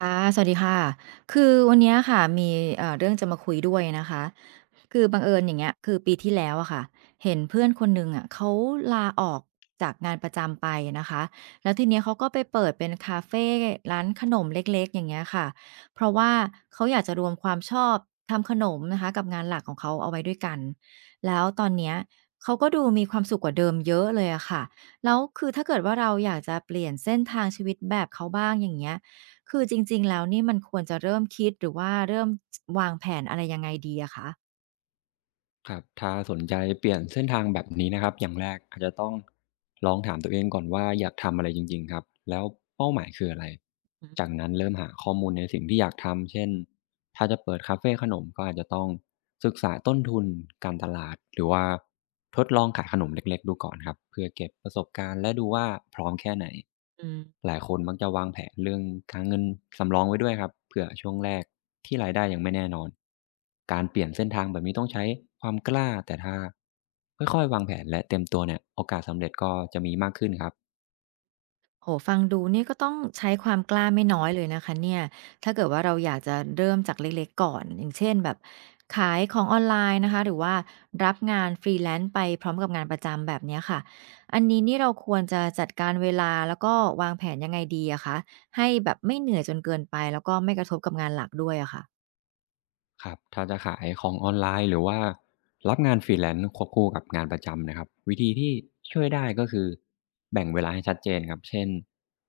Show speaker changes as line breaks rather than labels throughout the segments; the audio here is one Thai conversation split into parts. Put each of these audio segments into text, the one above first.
ค่ะสวัสดีค่ะคือวันเนี้ยค่ะมีเรื่องจะมาคุยด้วยนะคะคือบังเอิญอย่างเงี้ยคือปีที่แล้วอะค่ะเห็นเพื่อนคนหนึ่งอะเขาลาออกจากงานประจำไปนะคะแล้วทีเนี้ยเขาก็ไปเปิดเป็นคาเฟร้านขนมเล็กๆอย่างเงี้ยค่ะเพราะว่าเขาอยากจะรวมความชอบทำขนมนะคะกับงานหลักของเขาเอาไว้ด้วยกันแล้วตอนเนี้ยเขาก็ดูมีความสุขกว่าเดิมเยอะเลยอะค่ะแล้วคือถ้าเกิดว่าเราอยากจะเปลี่ยนเส้นทางชีวิตแบบเขาบ้างอย่างเงี้ย คือจริงๆแล้วนี่มันควรจะเริ่มคิดหรือว่าเริ่มจวางแผนอะไรยังไงดีอะคะ
ครับถ้าสนใจเปลี่ยนเส้นทางแบบนี้นะครับอย่างแรกอาจจะต้องลองถามตัวเองก่อนว่าอยากทำอะไรจริงๆครับแล้วเป้าหมายคืออะไร
อื
จาก
อ
นั้นเริ่มหาข้อมูลในสิ่งที่อยากทำเช่น ถ้าจะเปิดคาเฟขนมก็อาจจะต้องศึกษาต้นทุนการตลาดหรือว่าทดลองขายขนมเล็กๆดูก่อนครับเพื่อเก็บประสบการณ์และดูว่าพร้อมแค่ไหน
อืม
หลายคนมักจะวางแผนเรื่องการเงินสำรองไว้ด้วยครับเผื่อช่วงแรกที่รายได้ยังไม่แน่นอนการเปลี่ยนเส้นทางแบบนี้ต้องใช้ความกล้าแต่ถ้าค่อยๆวางแผนและเต็มตัวเนี่ยโอกาสสำเร็จก็จะมีมากขึ้นครับ
โอ้โฮฟังดูนี่ก็ต้องใช้ความกล้าไม่น้อยเลยนะคะเนี่ยถ้าเกิดว่าเราอยากจะเริ่มจากเล็กๆก่อนอย่างเช่นแบบขายของออนไลน์นะคะหรือว่ารับงาน Freelance ไปพร้อมกับงานประจำแบบเนี้ยค่ะอันนี้นี่เราควรจะจัดการเวลาแล้วก็วางแผนยังไงดีอะคะให้แบบไม่เหนื่อยจนเกินไปแล้วก็ไม่กระทบกับงานหลักด้วยอะค่ะ
ครับถ้าจะขายของออนไลน์หรือว่ารับงาน Freelance ควบคู่กับงานประจำนะครับวิธีที่ช่วยได้ก็คือแบ่งเวลาให้ชัดเจนครับเช่น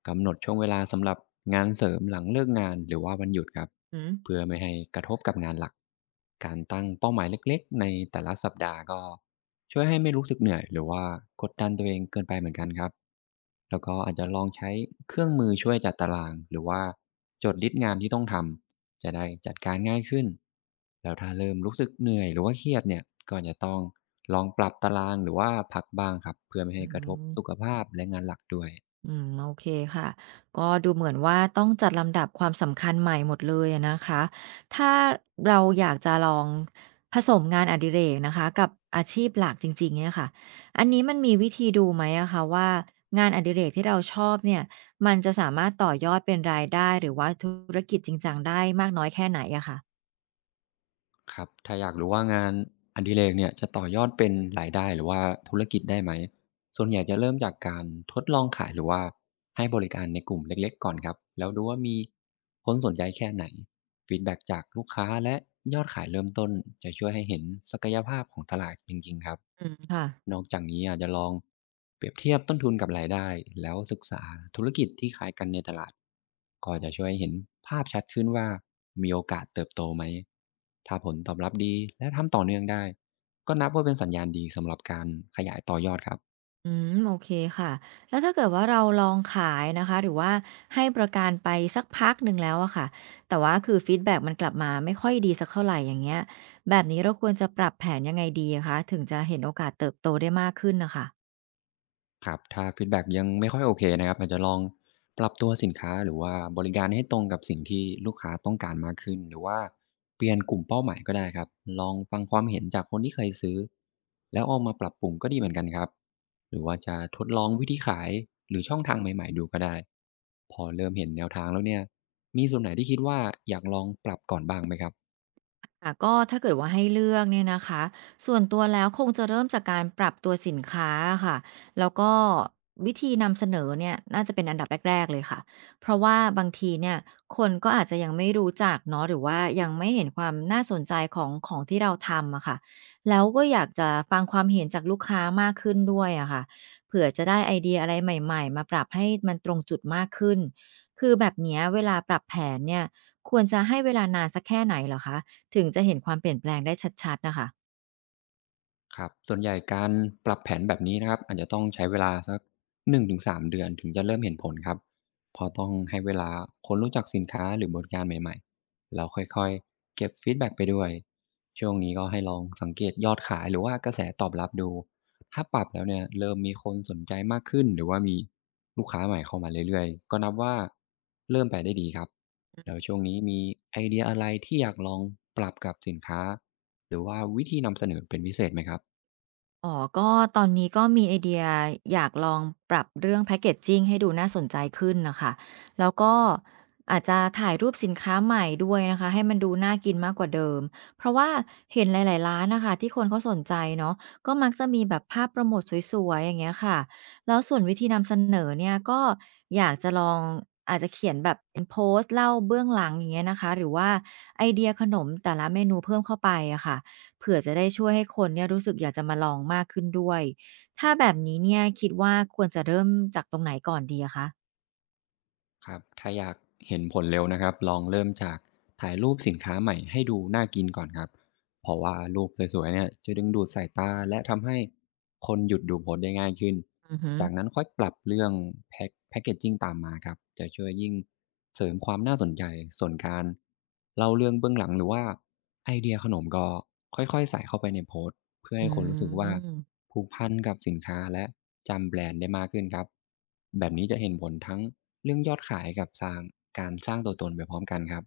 กำหนดช่วงเวลาสำหรับงานเสริมหลังเลิกงานหรือว่าวันหยุดครับ
หือ
เพื่อไม่ให้กระทบกับงานหลักการตั้งเป้าหมายเล็กๆในแต่ละสัปดาห์ก็ช่วยให้ไม่รู้สึกเหนื่อยหรือว่ากดดันตัวเองเกินไปเหมือนกันครับแล้วก็อาจจะลองใช้เครื่องมือช่วยจัดตารางหรือว่าจดลิสต์งานที่ต้องทำ จะได้จัดการง่ายขึ้นแล้วถ้าเริ่มรู้สึกเหนื่อยหรือว่าเครียดเนี่ยก็จะต้องลองปรับตารางหรือว่าพักบ้างครับเพื่อไม่
อื
ให้กระทบสุข
ม
ภาพและงานหลักด้วย
อืมโอเคค่ะก็ดูเหมือนว่าต้องจัดลำดับความสำคัญใหม่หมดเลยอะนะคะถ้าเราอยากจะลองผสมงานอดิเรกนะคะกับอาชีพหลักจริงๆเนี่ยค่ะอันนี้มันมีวิธีดูไหมอะคะว่างานอดิเรกที่เราชอบเนี่ยมันจะสามารถต่อยอดเป็นรายได้หรือว่าธุรกิจจริงจังได้มากน้อยแค่ไหนอะค่ะ
ครับถ้าอยากรู้ว่างานอดิเรกเนี่ยจะต่อยอดเป็นรายได้หรือว่าธุรกิจได้ไหม ส่วนใหญ่จะเริ่มจากการทดลองขายหรือว่าให้บริการในกลุ่มเล็กๆก่อนครับแล้วดูว่ามีคนสนใจแค่ไหนฟีดแบ็กจากลูกค้าและยอดขายเริ่มต้นจะช่วยให้เห็นศักยภาพของตลาดจริงๆครับ
อืมค่ะ
นอกจากนี้อาจจะลองเปรียบเทียบต้นทุนกับรายได้แล้วศึกษาธุรกิจที่ขายกันในตลาดก็จะช่วยให้เห็นภาพชัดขึ้นว่ามีโอกาสเติบโตไหมถ้าผลตอบรับดีและทำต่อเนื่องได้ก็นับว่าเป็นสัญญาณดีสำหรับการขยายต่อยอดครับ
อืมโอเคค่ะแล้วถ้าเกิดว่าเราลองขายนะคะหรือว่าให้ประกันไปสักพักหนึ่งแล้วอะค่ะแต่ว่าคือฟีดแบ็กมันกลับมาไม่ค่อยดีสักเท่าไหร่อย่างเงี้ยแบบนี้เราควรจะปรับแผนยังไงดีอะคะถึงจะเห็นโอกาสเติบโตได้มากขึ้นนะคะ
ครับถ้าฟีดแบ็กยังไม่ค่อยโอเคนะครับอาจจะลองปรับตัวสินค้าหรือว่าบริการให้ตรงกับสิ่งที่ลูกค้าต้องการมากขึ้นหรือว่าเปลี่ยนกลุ่มเป้าหมายก็ได้ครับลองฟังความเห็นจากคนที่เคยซื้อแล้วเอามาปรับปรุงก็ดีเหมือนกันครับหรือว่าจะทดลองวิธีขายหรือช่องทางใหม่ๆดูก็ได้พอเริ่มเห็นแนวทางแล้วเนี่ยมีส่วนไหนที่คิดว่าอยากลองปรับก่อนบ้างไหมครับ
ค่ะก็ถ้าเกิดว่าให้เลือกเนี่ยนะคะส่วนตัวแล้วคงจะเริ่มจากการปรับตัวสินค้าค่ะแล้วก็วิธีนำเสนอเนี่ยน่าจะเป็นอันดับแรกๆเลยค่ะเพราะว่าบางทีเนี่ยคนก็อาจจะยังไม่รู้จักเนาะหรือว่ายังไม่เห็นความน่าสนใจของของที่เราทำอะค่ะแล้วก็อยากจะฟังความเห็นจากลูกค้ามากขึ้นด้วยอะค่ะเผื่อจะได้ไอเดียอะไรใหม่ๆมาปรับให้มันตรงจุดมากขึ้นคือแบบเนี้ยเวลาปรับแผนเนี่ยควรจะให้เวลานานสักแค่ไหนเหรอคะ ถึงจะเห็นความเปลี่ยนแปลงได้ชัดๆน่ะค่ะ
ครับส่วนใหญ่การปรับแผนแบบนี้นะครับอาจจะต้องใช้เวลาสัก1-3เดือนถึงจะเริ่มเห็นผลครับเพราะต้องให้เวลาคนรู้จักสินค้าหรือบริการใหม่ๆแล้วค่อยๆเก็บฟีดแบ็กไปด้วยช่วงนี้ก็ให้ลองสังเกตยอดขายหรือว่ากระแสตอบรับดูถ้าปรับแล้วเนี่ยเริ่มมีคนสนใจมากขึ้นหรือว่ามีลูกค้าใหม่เข้ามาเรื่อยๆก็นับว่าเริ่มไปได้ดีครับแล้วช่วงนี้มีไอเดียอะไรที่อยากลองปรับกับสินค้าหรือว่าวิธีนำเสนอเป็นพิเศษไหมครับ
อ๋อก็ตอนนี้ก็มีไอเดียอยากลองปรับเรื่องแพ็กเกจจิงให้ดูน่าสนใจขึ้นน่ะค่ะแล้วก็อาจจะถ่ายรูปสินค้าใหม่ด้วยนะคะให้มันดูน่ากินมากกว่าเดิม เพราะว่าเห็นหลายๆร้านน่ะค่ะที่คนเขาสนใจเนาะก็มักจะมีแบบภาพโปรโมตสวยๆอย่างเงี้ยค่ะ แล้วส่วนวิธีนำเสนอเนี่ยก็อยากจะลองอาจจะเขียนแบบเป็นโพสต์เล่าเบื้องหลังอย่างเงี้ยนะคะหรือว่าไอเดียขนมแต่ละเมนูเพิ่มเข้าไปอะค่ะ เผื่อจะได้ช่วยให้คนเนี่ยรู้สึกอยากจะมาลองมากขึ้นด้วย ถ้าแบบนี้เนี่ยคิดว่าควรจะเริ่มจากตรงไหนก่อนดีอะคะ
ครับถ้าอยากเห็นผลเร็วนะครับลองเริ่มจากถ่ายรูปสินค้าใหม่ให้ดูน่ากินก่อนครับเพราะว่ารูปสวยๆเนี่ยจะดึงดูดสายตาและทำให้คนหยุดดูโพสต์ได้ง่ายขึ้น
อือฮึ
จากนั้นค่อยปรับเรื่องแพคเกจจิ้งตามมาครับจะช่วยยิ่งเสริมความน่าสนใจส่วนการเล่าเรื่องเบื้องหลังหรือว่าไอเดียขนมก็ค่อยๆใส่เข้าไปในโพสต์เพื่อ
อื
ให้คนรู้สึกว่า
ม
ผูกพันกับสินค้าและ จำแบรนด์ได้มากขึ้นครับแบบนี้จะเห็นผลทั้งเรื่องยอดขายกับสร้างการสร้างตัวตนไปพร้อมกันครับ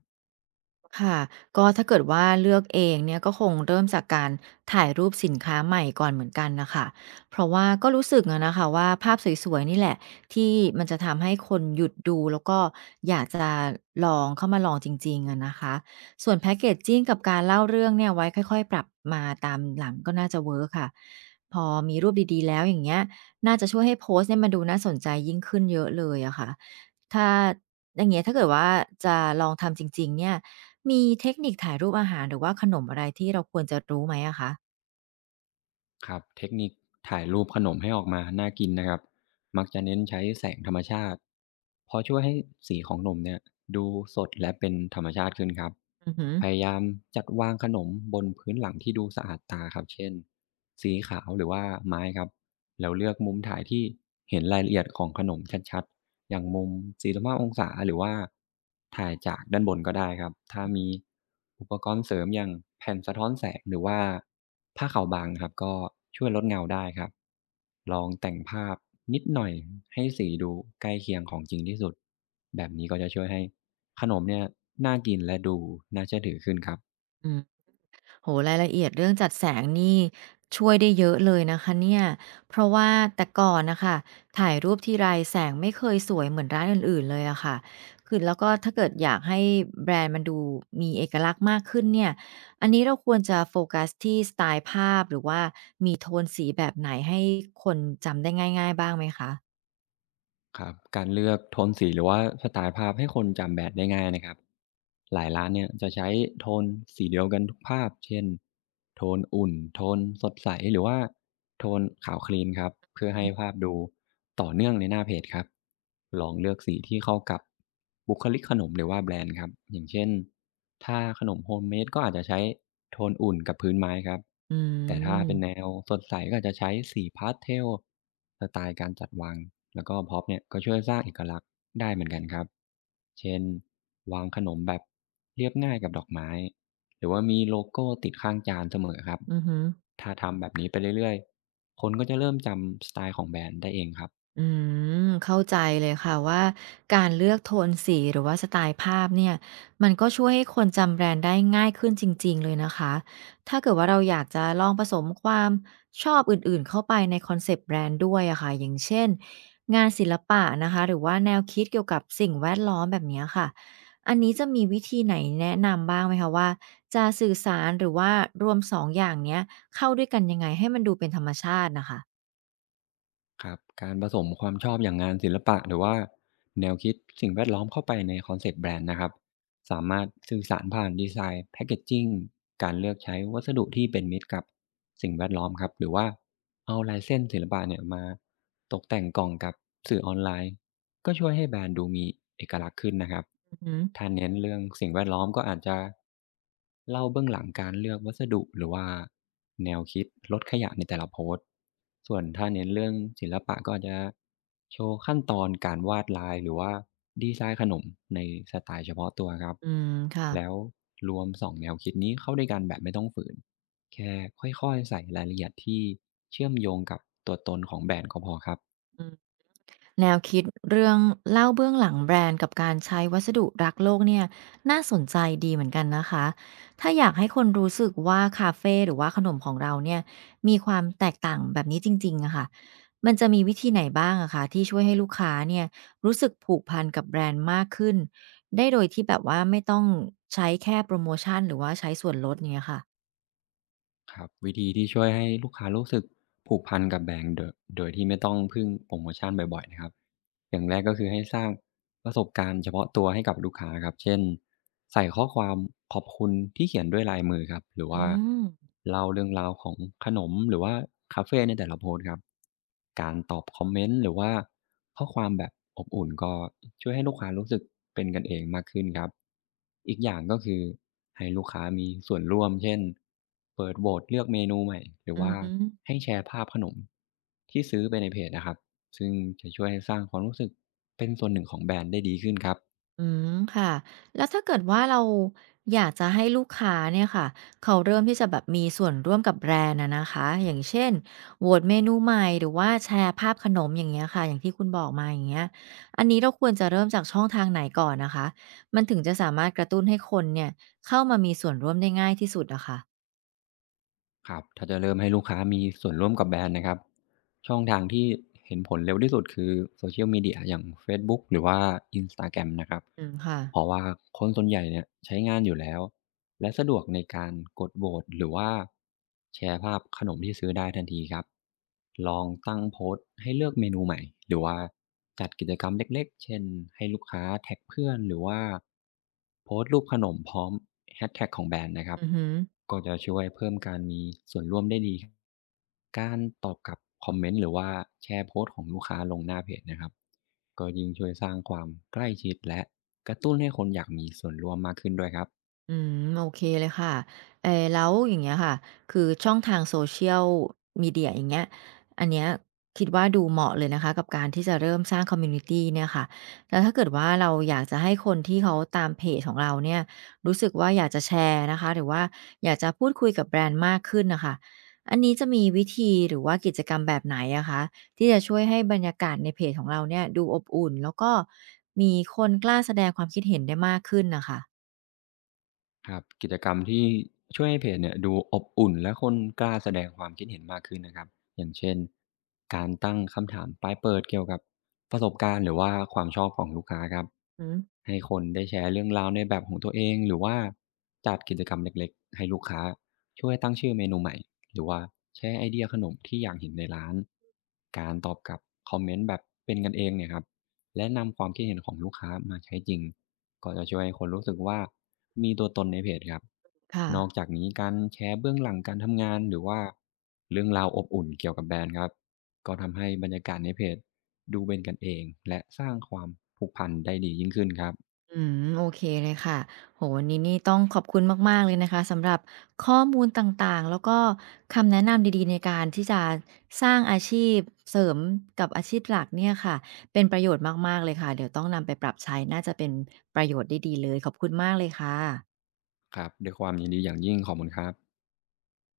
ค่ะก็ถ้าเกิดว่าเลือกเองเนี่ยก็คงเริ่มจากการถ่ายรูปสินค้าใหม่ก่อนเหมือนกันนะคะเพราะว่าก็รู้สึกอะนะคะว่าภาพสวยๆนี่แหละที่มันจะทำให้คนหยุดดูแล้วก็อยากจะลองเข้ามาลองจริงๆอะนะคะส่วนแพ็กเกจจิงกับการเล่าเรื่องเนี่ยไว้ค่อยๆปรับมาตามหลังก็น่าจะเวิร์คค่ะพอมีรูปดีๆแล้วอย่างเงี้ยน่าจะช่วยให้โพสต์เนี่ยมันดูน่าสนใจยิ่งขึ้นเยอะเลยอะค่ะถ้าอย่างเงี้ยถ้าเกิดว่าจะลองทำจริงๆเนี่ย มีเทคนิคถ่ายรูปอาหารหรือว่าขนมอะไรที่เราควรจะรู้ไหมอะคะ
ครับเทคนิคถ่ายรูปขนมให้ออกมาน่ากินนะครับมักจะเน้นใช้แสงธรรมชาติเพราะช่วยให้สีของนมเนี่ยดูสดและเป็นธรรมชาติขึ้นครับ
อือฮึ
พยายามจัดวางขนมบนพื้นหลังที่ดูสะอาดตาครับเช่นสีขาวหรือว่าไม้ครับแล้วเลือกมุมถ่ายที่เห็นรายละเอียดของขนมชัด อย่างมุมสสิบห้า5องศาหรือว่าถ่ายจากด้านบนก็ได้ครับถ้ามีอุปกรณ์เสริมอย่างแผ่นสะท้อนแสงหรือว่าผ้าขาวบางครับก็ช่วยลดเงาได้ครับลองแต่งภาพนิดหน่อยให้สีดูใกล้เคียงของจริงที่สุดแบบนี้ก็จะช่วยให้ขนมเนี่ยน่ากินและดูน่าเชื่อถือขึ้นครับ
อืมโอ้โฮรายละเอียดเรื่องจัดแสงนี่ช่วยได้เยอะเลยนะคะเนี่ยเพราะว่าแต่ก่อนน่ะค่ะถ่ายรูปทีไรแสงไม่เคยสวยเหมือนร้านอื่นๆเลยอะค่ะคือแล้วก็ถ้าเกิดอยากให้แบรนด์มันดูมีเอกลักษณ์มากขึ้นเนี่ยอันนี้เราควรจะโฟกัสที่สไตล์ภาพหรือว่ามีโทนสีแบบไหนให้คนจำได้ง่ายๆบ้างไหมคะ
ครับการเลือกโทนสีหรือว่าสไตล์ภาพให้คนจำแบรนด์ได้ง่ายนะครับหลายร้านเนี่ยจะใช้โทนสีเดียวกันทุกภาพเช่นโทนอุ่นโทนสดใสหรือว่าโทนขาวคลีนครับเพื่อให้ภาพดูต่อเนื่องในหน้าเพจครับลองเลือกสีที่เข้ากับบุคลิกขนมหรือว่าแบรนด์ครับอย่างเช่นถ้าขนมโฮมเมดก็อาจจะใช้โทนอุ่นกับพื้นไม้ครับ
อื
แต่ถ้าเป็นแน
ม
วสดใสก็อาจจะใช้สีพาสเทลสไตล์การจัดวางแล้วก็พ็อปเนี่ยก็ช่วยสร้างเอกลักษณ์ได้เหมือนกันครับเช่นวางขนมแบบเรียบง่ายกับดอกไม้หรือว่ามีโลโก้ติดข้างจานเสมอครับ
อือฮึ
ถ้าทำแบบนี้ไปเรื่อยๆคนก็จะเริ่มจำสไตล์ของแบรนด์ได้เองครับ
อืมเข้าใจเลยค่ะว่าการเลือกโทนสีหรือว่าสไตล์ภาพเนี่ยมันก็ช่วยให้คนจำแบรนด์ได้ง่ายขึ้นจริงๆเลยนะคะถ้าเกิดว่าเราอยากจะลองผสมความชอบอื่นๆเข้าไปในคอนเซปต์แบรนด์ด้วยอะค่ะอย่างเช่นงานศิลปะนะคะหรือว่าแนวคิดเกี่ยวกับสิ่งแวดล้อมแบบเนี้ยค่ะอันนี้จะมีวิธีไหนแนะนำบ้างไหมคะว่าจะสื่อสารหรือว่ารวมสองอย่างเนี้ยเข้าด้วยกันยังไงให้มันดูเป็นธรรมชาตินะคะ
ครับการผสมความชอบอย่างงานศิลปะหรือว่าแนวคิดสิ่งแวดล้อมเข้าไปในคอนเซปต์แบรนด์นะครับสามารถสื่อสารผ่านดีไซน์แพคเกจจิ้งการเลือกใช้วัสดุที่เป็นมิตรกับสิ่งแวดล้อมครับหรือว่าเอาลายเส้นศิลปะเนี่ยมาตกแต่งกล่องกับสื่อออนไลน์ก็ช่วยให้แบรนด์ดูมีเอกลักษณ์ขึ้นนะครับ
อืม
ถ้าเน้นเรื่องสิ่งแวดล้อมก็อาจจะ เล่าเบื้องหลังการเลือกวัสดุหรือว่าแนวคิดลดขยะในแต่ละโพสต์ส่วนถ้าเน้นเรื่องศิลปะก็อาจจะโชว์ขั้นตอนการวาดลายหรือว่าดีไซน์ขนมในสไตล์เฉพาะตัวครับ
อืมค่ะ
แล้วรวมสองแนวคิดนี้เข้าด้วยกันแบบไม่ต้องฝืนแค่ค่อยๆใส่รายละเอียดที่เชื่อมโยงกับตัวตนของแบรนด์ก็พอครับ
แนวคิดเรื่องเล่าเบื้องหลังแบรนด์กับการใช้วัสดุรักโลกเนี่ยน่าสนใจดีเหมือนกันนะคะถ้าอยากให้คนรู้สึกว่าคาเฟ่หรือว่าขนมของเราเนี่ยมีความแตกต่างแบบนี้จริงๆอะค่ะมันจะมีวิธีไหนบ้างอะคะที่ช่วยให้ลูกค้าเนี่ยรู้สึกผูกพันกับแบรนด์มากขึ้นได้โดยที่แบบว่าไม่ต้องใช้แค่โปรโมชั่นหรือว่าใช้ส่วนลดเนี่ยค่ะ
ครับวิธีที่ช่วยให้ลูกค้ารู้สึกผูกพันกับแบรนด์โดยที่ไม่ต้องพึ่งโปรโมชั่นบ่อยๆนะครับอย่างแรกก็คือให้สร้างประสบการณ์เฉพาะตัวให้กับลูกค้าครับเช่นใส่ข้อความขอบคุณที่เขียนด้วยลายมือครับหรือ
อื
ว่า
ม
เล่าเรื่องราวของขนมหรือว่าคาเฟในแต่ละโพสต์ครับการตอบคอมเมนต์หรือว่า ข้อความแบบอบอุ่นก็ช่วยให้ลูกค้ารู้สึกเป็นกันเองมากขึ้นครับอีกอย่างก็คือให้ลูกค้ามีส่วนร่วมเช่นเปิดโหวตเลือกเมนูใหม่หรือ
อื
ว่า
ม
ให้แชร์ภาพขนมที่ซื้อไปในเพจนะครับซึ่งจะช่วยให้สร้างความรู้สึกเป็นส่วนหนึ่งของแบรนด์ได้ดีขึ้นครับ
อืมค่ะแล้วถ้าเกิดว่าเราอยากจะให้ลูกค้าเนี่ยค่ะเขาเริ่มที่จะแบบมีส่วนร่วมกับแบรนด์อะนะคะอย่างเช่นโหวตเมนูใหม่หรือว่าแชร์ภาพขนมอย่างเงี้ยค่ะอย่างที่คุณบอกมาอย่างเงี้ยอันนี้เราควรจะเริ่มจากช่องทางไหนก่อนนะคะมันถึงจะสามารถกระตุ้นให้คนเนี่ยเข้ามามีส่วนร่วมได้ง่ายที่สุดอะค่ะ
ครับถ้าจะเริ่มให้ลูกค้ามีส่วนร่วมกับแบรนด์นะครับช่องทางที่เห็นผลเร็วที่สุดคือโซเชียลมีเดียอย่างเฟซบุ๊กหรือว่าอินสตาแกรมนะครับ
อืมค่ะ
เพราะว่าคนส่วนใหญ่เนี่ยใช้งานอยู่แล้ว และสะดวกในการกดโหวตหรือว่าแชร์ภาพขนมที่ซื้อได้ทันทีครับลองตั้งโพสต์ให้เลือกเมนูใหม่หรือว่าจัดกิจกรรมเล็กๆเช่นให้ลูกค้าแท็กเพื่อนหรือว่าโพสต์รูปขนมพร้อมแฮชแท็กของแบรนด์นะครับ
อือหือ
ก็จะช่วยเพิ่มการมีส่วนร่วมได้ดีครับการตอบกลับคอมเมนต์หรือว่าแชร์โพสต์ของลูกค้าลงหน้าเพจนะครับก็ยิ่งช่วยสร้างความใกล้ชิดและกระตุ้นให้คนอยากมีส่วนร่วมมากขึ้นด้วยครับ
อืมโอเคเลยค่ะเออแล้วอย่างเงี้ยค่ะคือช่องทาง Social Media อย่างเงี้ยอันเนี้ยคิดว่าดูเหมาะเลยนะคะกับการที่จะเริ่มสร้างคอมมิวนิตีเนี่ยค่ะแล้วถ้าเกิดว่าเราอยากจะให้คนที่เขาตามเพจของเราเนี่ยรู้สึกว่าอยากจะแชร์นะคะหรือว่าอยากจะพูดคุยกับแบรนด์มากขึ้นนะคะอันนี้จะมีวิธีหรือว่ากิจกรรมแบบไหนอะคะที่จะช่วยให้บรรยากาศในเพจของเราเนี่ยดูอบอุ่นแล้วก็มีคนกล้าแสดงความคิดเห็นได้มากขึ้นนะคะ
ครับกิจกรรมที่ช่วยให้เพจเนี่ยดูอบอุ่นและคนกล้าแสดงความคิดเห็นมากขึ้นนะครับอย่างเช่นการตั้งคำถามปลายเปิดเกี่ยวกับประสบการณ์หรือว่าความชอบของลูกค้าครับ
อืม
ให้คนได้แชร์เรื่องราวในแบบของตัวเองหรือว่าจัดกิจกรรมเล็กๆให้ลูกค้าช่วยตั้งชื่อเมนูใหม่หรือว่าแชร์ไอเดียขนมที่อยากเห็นในร้านการตอบกลับคอมเมนต์แบบเป็นกันเองเนี่ยครับและนำความคิดเห็นของลูกค้ามาใช้จริง ก็จะช่วยให้คนรู้สึกว่ามีตัวตนในเพจครับ
ค่ะ
นอกจากนี้การแชร์เบื้องหลังการทำงานหรือว่าเรื่องราวอบอุ่นเกี่ยวกับแบรนด์ครับก็ทำให้บรรยากาศในเพจดูเป็นกันเองและสร้างความผูกพันได้ดียิ่งขึ้นครับ
อืมโอเคเลยค่ะโหวันนี้นี่ต้องขอบคุณมากๆเลยนะคะสำหรับข้อมูลต่างๆ แล้วก็คำแนะนำดีๆในการที่จะสร้างอาชีพเสริมกับอาชีพหลักเนี่ยค่ะเป็นประโยชน์มากๆเลยค่ะเดี๋ยวต้องนำไปปรับใช้น่าจะเป็นประโยชน์ได้ดีเลยขอบคุณมากเลยค่ะ
ครับด้วยความยินดีอย่างยิ่งขอบคุณครับ